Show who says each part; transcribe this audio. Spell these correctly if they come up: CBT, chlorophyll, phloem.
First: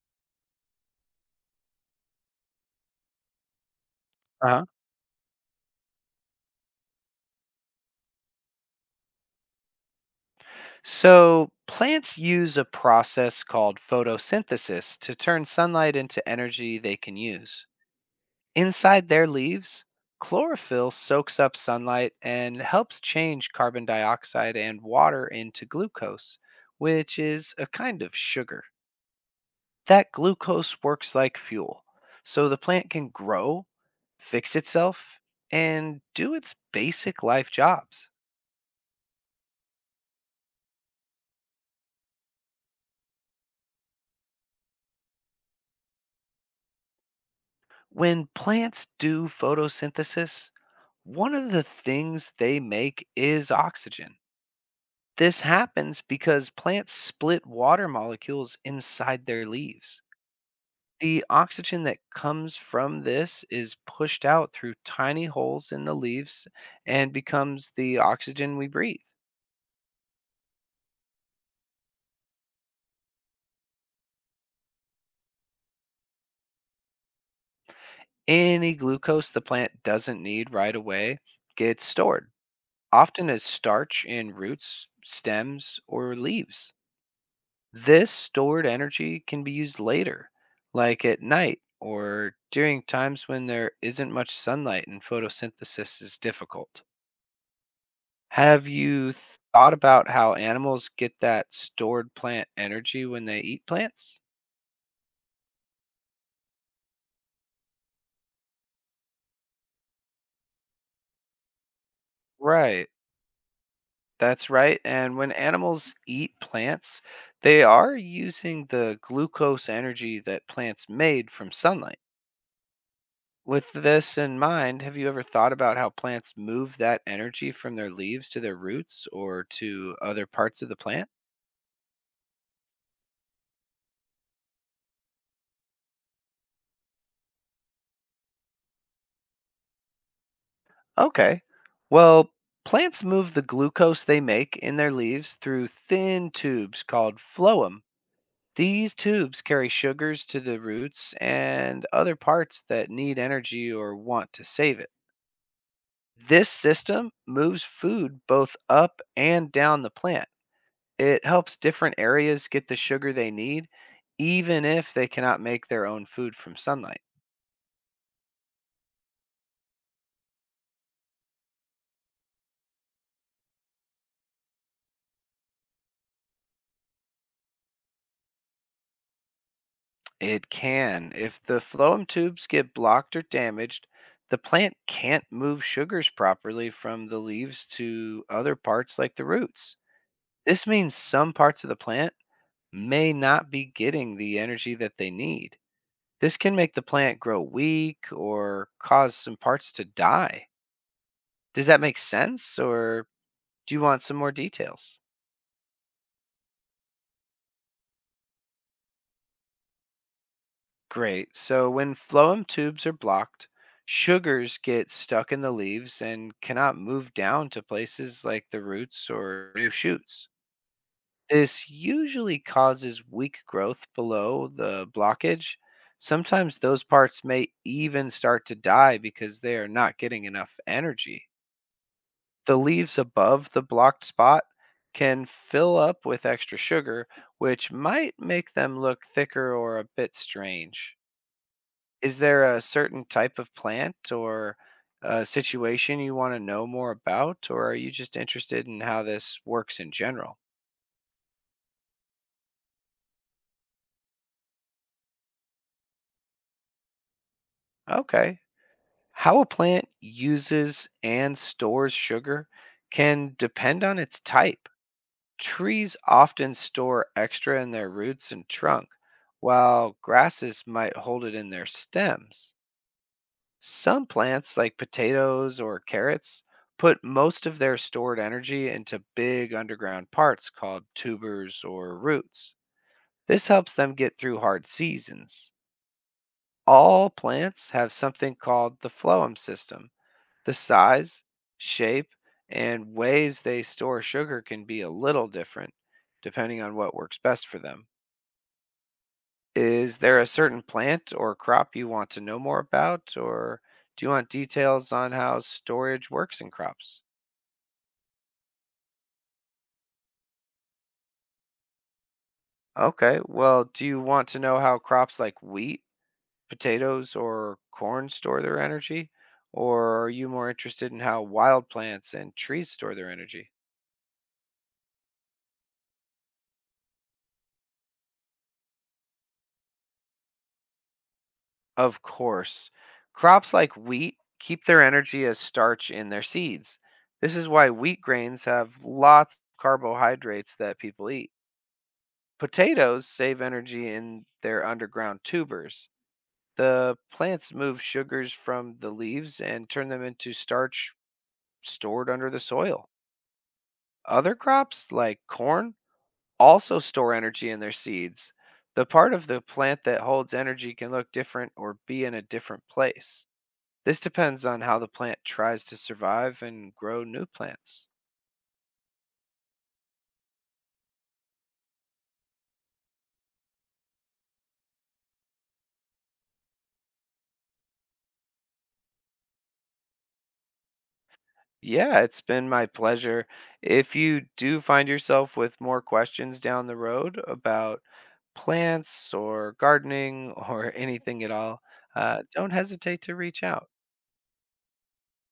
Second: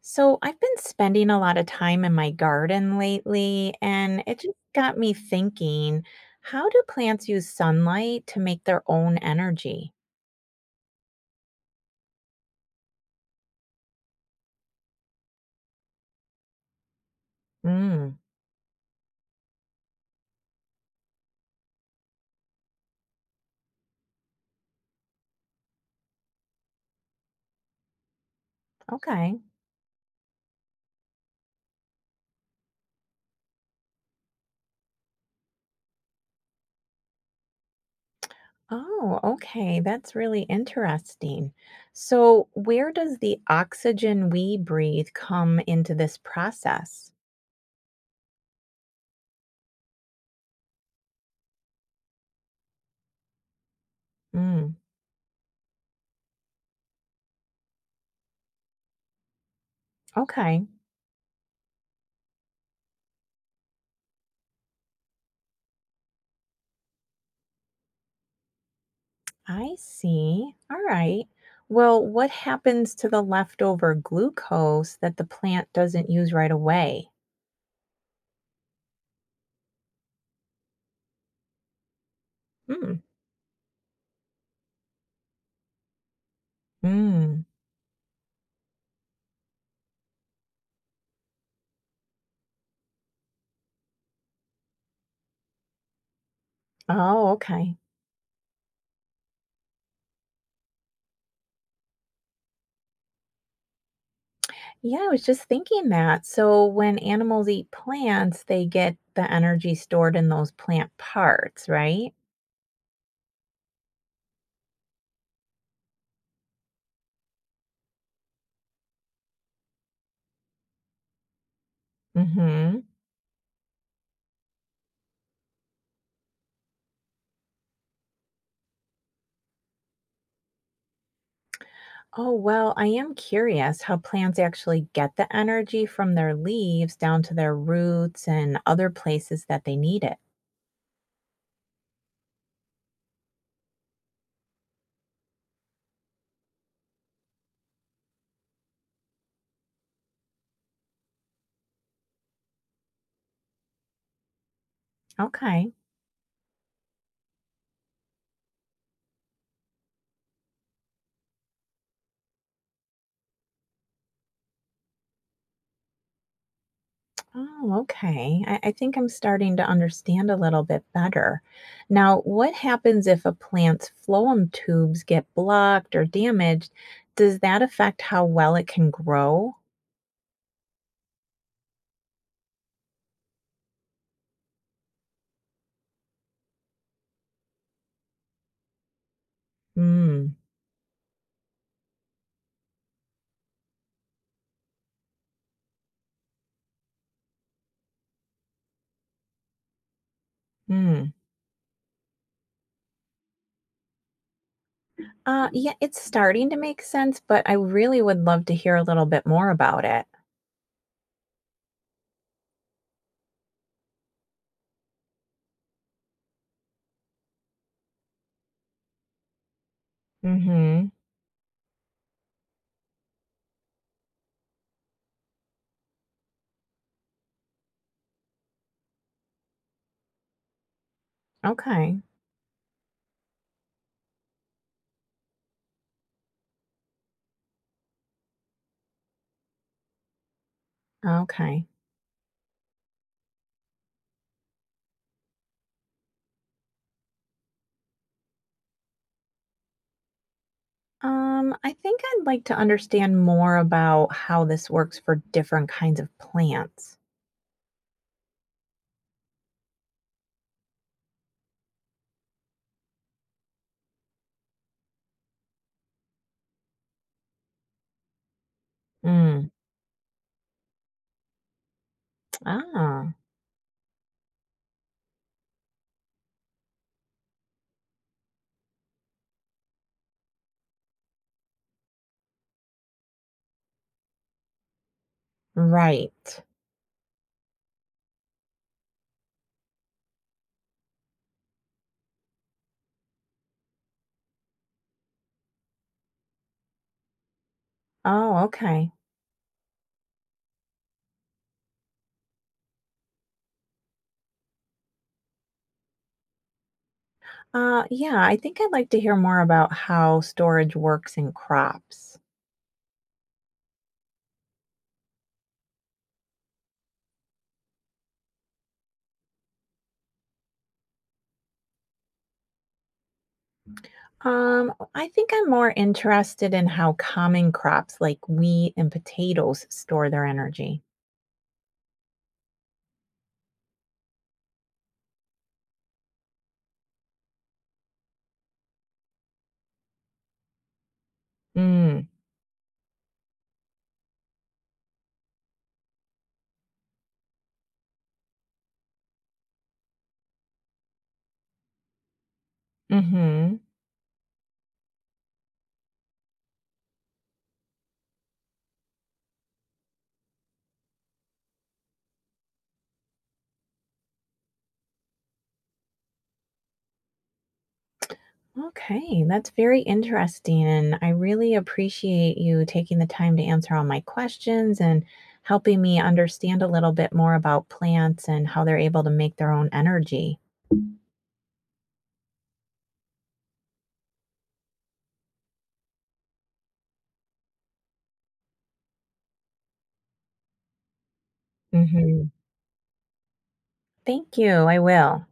Speaker 1: So I've been spending a lot of time in my garden lately, and it just
Speaker 2: Uh-huh.
Speaker 1: got me thinking, how do plants use sunlight to make their own energy?
Speaker 2: So plants use a process called photosynthesis to turn sunlight into energy they can use.
Speaker 1: Mm,
Speaker 2: Inside their leaves, chlorophyll soaks up sunlight and helps change carbon dioxide and water into glucose, which is a kind of sugar.
Speaker 1: okay.
Speaker 2: That glucose works like fuel, so the plant can grow, fix itself, and do its basic life jobs.
Speaker 1: Oh, okay. That's really interesting. So where does the oxygen we breathe come into this process?
Speaker 2: When plants do photosynthesis, one of the things they make is oxygen.
Speaker 1: Mm,
Speaker 2: This happens because plants split water molecules inside their leaves.
Speaker 1: okay.
Speaker 2: The oxygen that comes from this is pushed out through tiny holes in the leaves and becomes the oxygen we breathe.
Speaker 1: I see. All right. Well, what happens to the leftover glucose that the plant doesn't use right away?
Speaker 2: Any glucose the plant doesn't need right away gets stored,
Speaker 1: Hmm.
Speaker 2: often as starch in roots, stems, or leaves.
Speaker 1: Mm.
Speaker 2: This stored energy can be used later, like at night or during times when there isn't much sunlight and photosynthesis is difficult.
Speaker 1: Oh, okay.
Speaker 2: Have you thought about how animals get that stored plant energy when they eat plants?
Speaker 1: Yeah, I was just thinking that. So when animals eat plants, they get the energy stored in those plant parts, right?
Speaker 2: Right, that's right. And when animals eat plants, they are using the glucose energy that plants made from sunlight.
Speaker 1: Mm-hmm.
Speaker 2: With this in mind, have you ever thought about how plants move that energy from their leaves to their roots or to other parts of the plant?
Speaker 1: Oh, well, I am curious how plants actually get the energy from their leaves down to their roots and other places that they need it.
Speaker 2: Okay. Well, plants move the glucose they make in their leaves through thin tubes called phloem. These tubes carry sugars to the roots and other parts that need energy or want to save it.
Speaker 1: Okay.
Speaker 2: This system moves food both up and down the plant. It helps different areas get the sugar they need, even if they cannot make their own food from sunlight.
Speaker 1: Oh, okay. I think I'm starting to understand a little bit better. Now, what happens if a plant's phloem tubes get blocked or damaged? Does that affect how well it can grow?
Speaker 2: It can. If the phloem tubes get blocked or damaged, the plant can't move sugars properly from the leaves to other parts like the roots.
Speaker 1: Hmm.
Speaker 2: This means some parts of the plant may not be getting the energy that they need. This can make the plant grow weak or cause some parts to die.
Speaker 1: Hmm.
Speaker 2: Does that make sense, or do you want some more details?
Speaker 1: Yeah, it's starting to make sense, but I really would love to hear a little bit more about it.
Speaker 2: Great. So when phloem tubes are blocked, sugars get stuck in the leaves and cannot move down to places like the roots or new shoots.
Speaker 1: Mm-hmm.
Speaker 2: This usually causes weak growth below the blockage. Sometimes those parts may even start to die because they are not getting enough energy.
Speaker 1: Okay.
Speaker 2: The leaves above the blocked spot can fill up with extra sugar, which might make them look thicker or a bit strange.
Speaker 1: Okay.
Speaker 2: Is there a certain type of plant or a situation you wanna know more about, or are you just interested in how this works in general?
Speaker 1: I think I'd like to understand more about how this works for different kinds of plants.
Speaker 2: Okay. How a plant uses and stores sugar can depend on its type. Trees often store extra in their roots and trunk,
Speaker 1: Mm.
Speaker 2: while grasses might hold it in their stems.
Speaker 1: Ah.
Speaker 2: Some plants, like potatoes or carrots, put most of their stored energy into big underground parts called tubers or roots. This helps them get through hard seasons.
Speaker 1: Right.
Speaker 2: All plants have something called the phloem system. The size, shape, and ways they store sugar can be a little different depending on what works best for them.
Speaker 1: Oh, okay.
Speaker 2: Is there a certain plant or crop you want to know more about, or do you want details on how storage works in crops?
Speaker 1: Yeah, I think I'd like to hear more about how storage works in crops.
Speaker 2: Okay, well, do you want to know how crops like wheat, potatoes, or corn store their energy? Or are you more interested in how wild plants and trees store their energy?
Speaker 1: I think I'm more interested in how common crops like wheat and potatoes store their energy.
Speaker 2: Of course. Crops like wheat keep their energy as starch in their seeds. This is why wheat grains have lots of carbohydrates that people eat.
Speaker 1: Mm,
Speaker 2: Potatoes save energy in their underground tubers. The plants move sugars from the leaves and turn them into starch stored under the soil.
Speaker 1: mm-hmm.
Speaker 2: Other crops, like corn, also store energy in their seeds. The part of the plant that holds energy can look different or be in a different place. This depends on how the plant tries to survive and grow new plants.
Speaker 1: Okay, that's very interesting. And I really appreciate you taking the time to answer all my questions and helping me understand a little bit more about plants and how they're able to make their own energy.
Speaker 2: Yeah, it's been my pleasure. If you do find yourself with more questions down the road about plants or gardening or anything at all,
Speaker 1: Hmm.
Speaker 2: don't hesitate to reach out.
Speaker 1: Thank you. I will.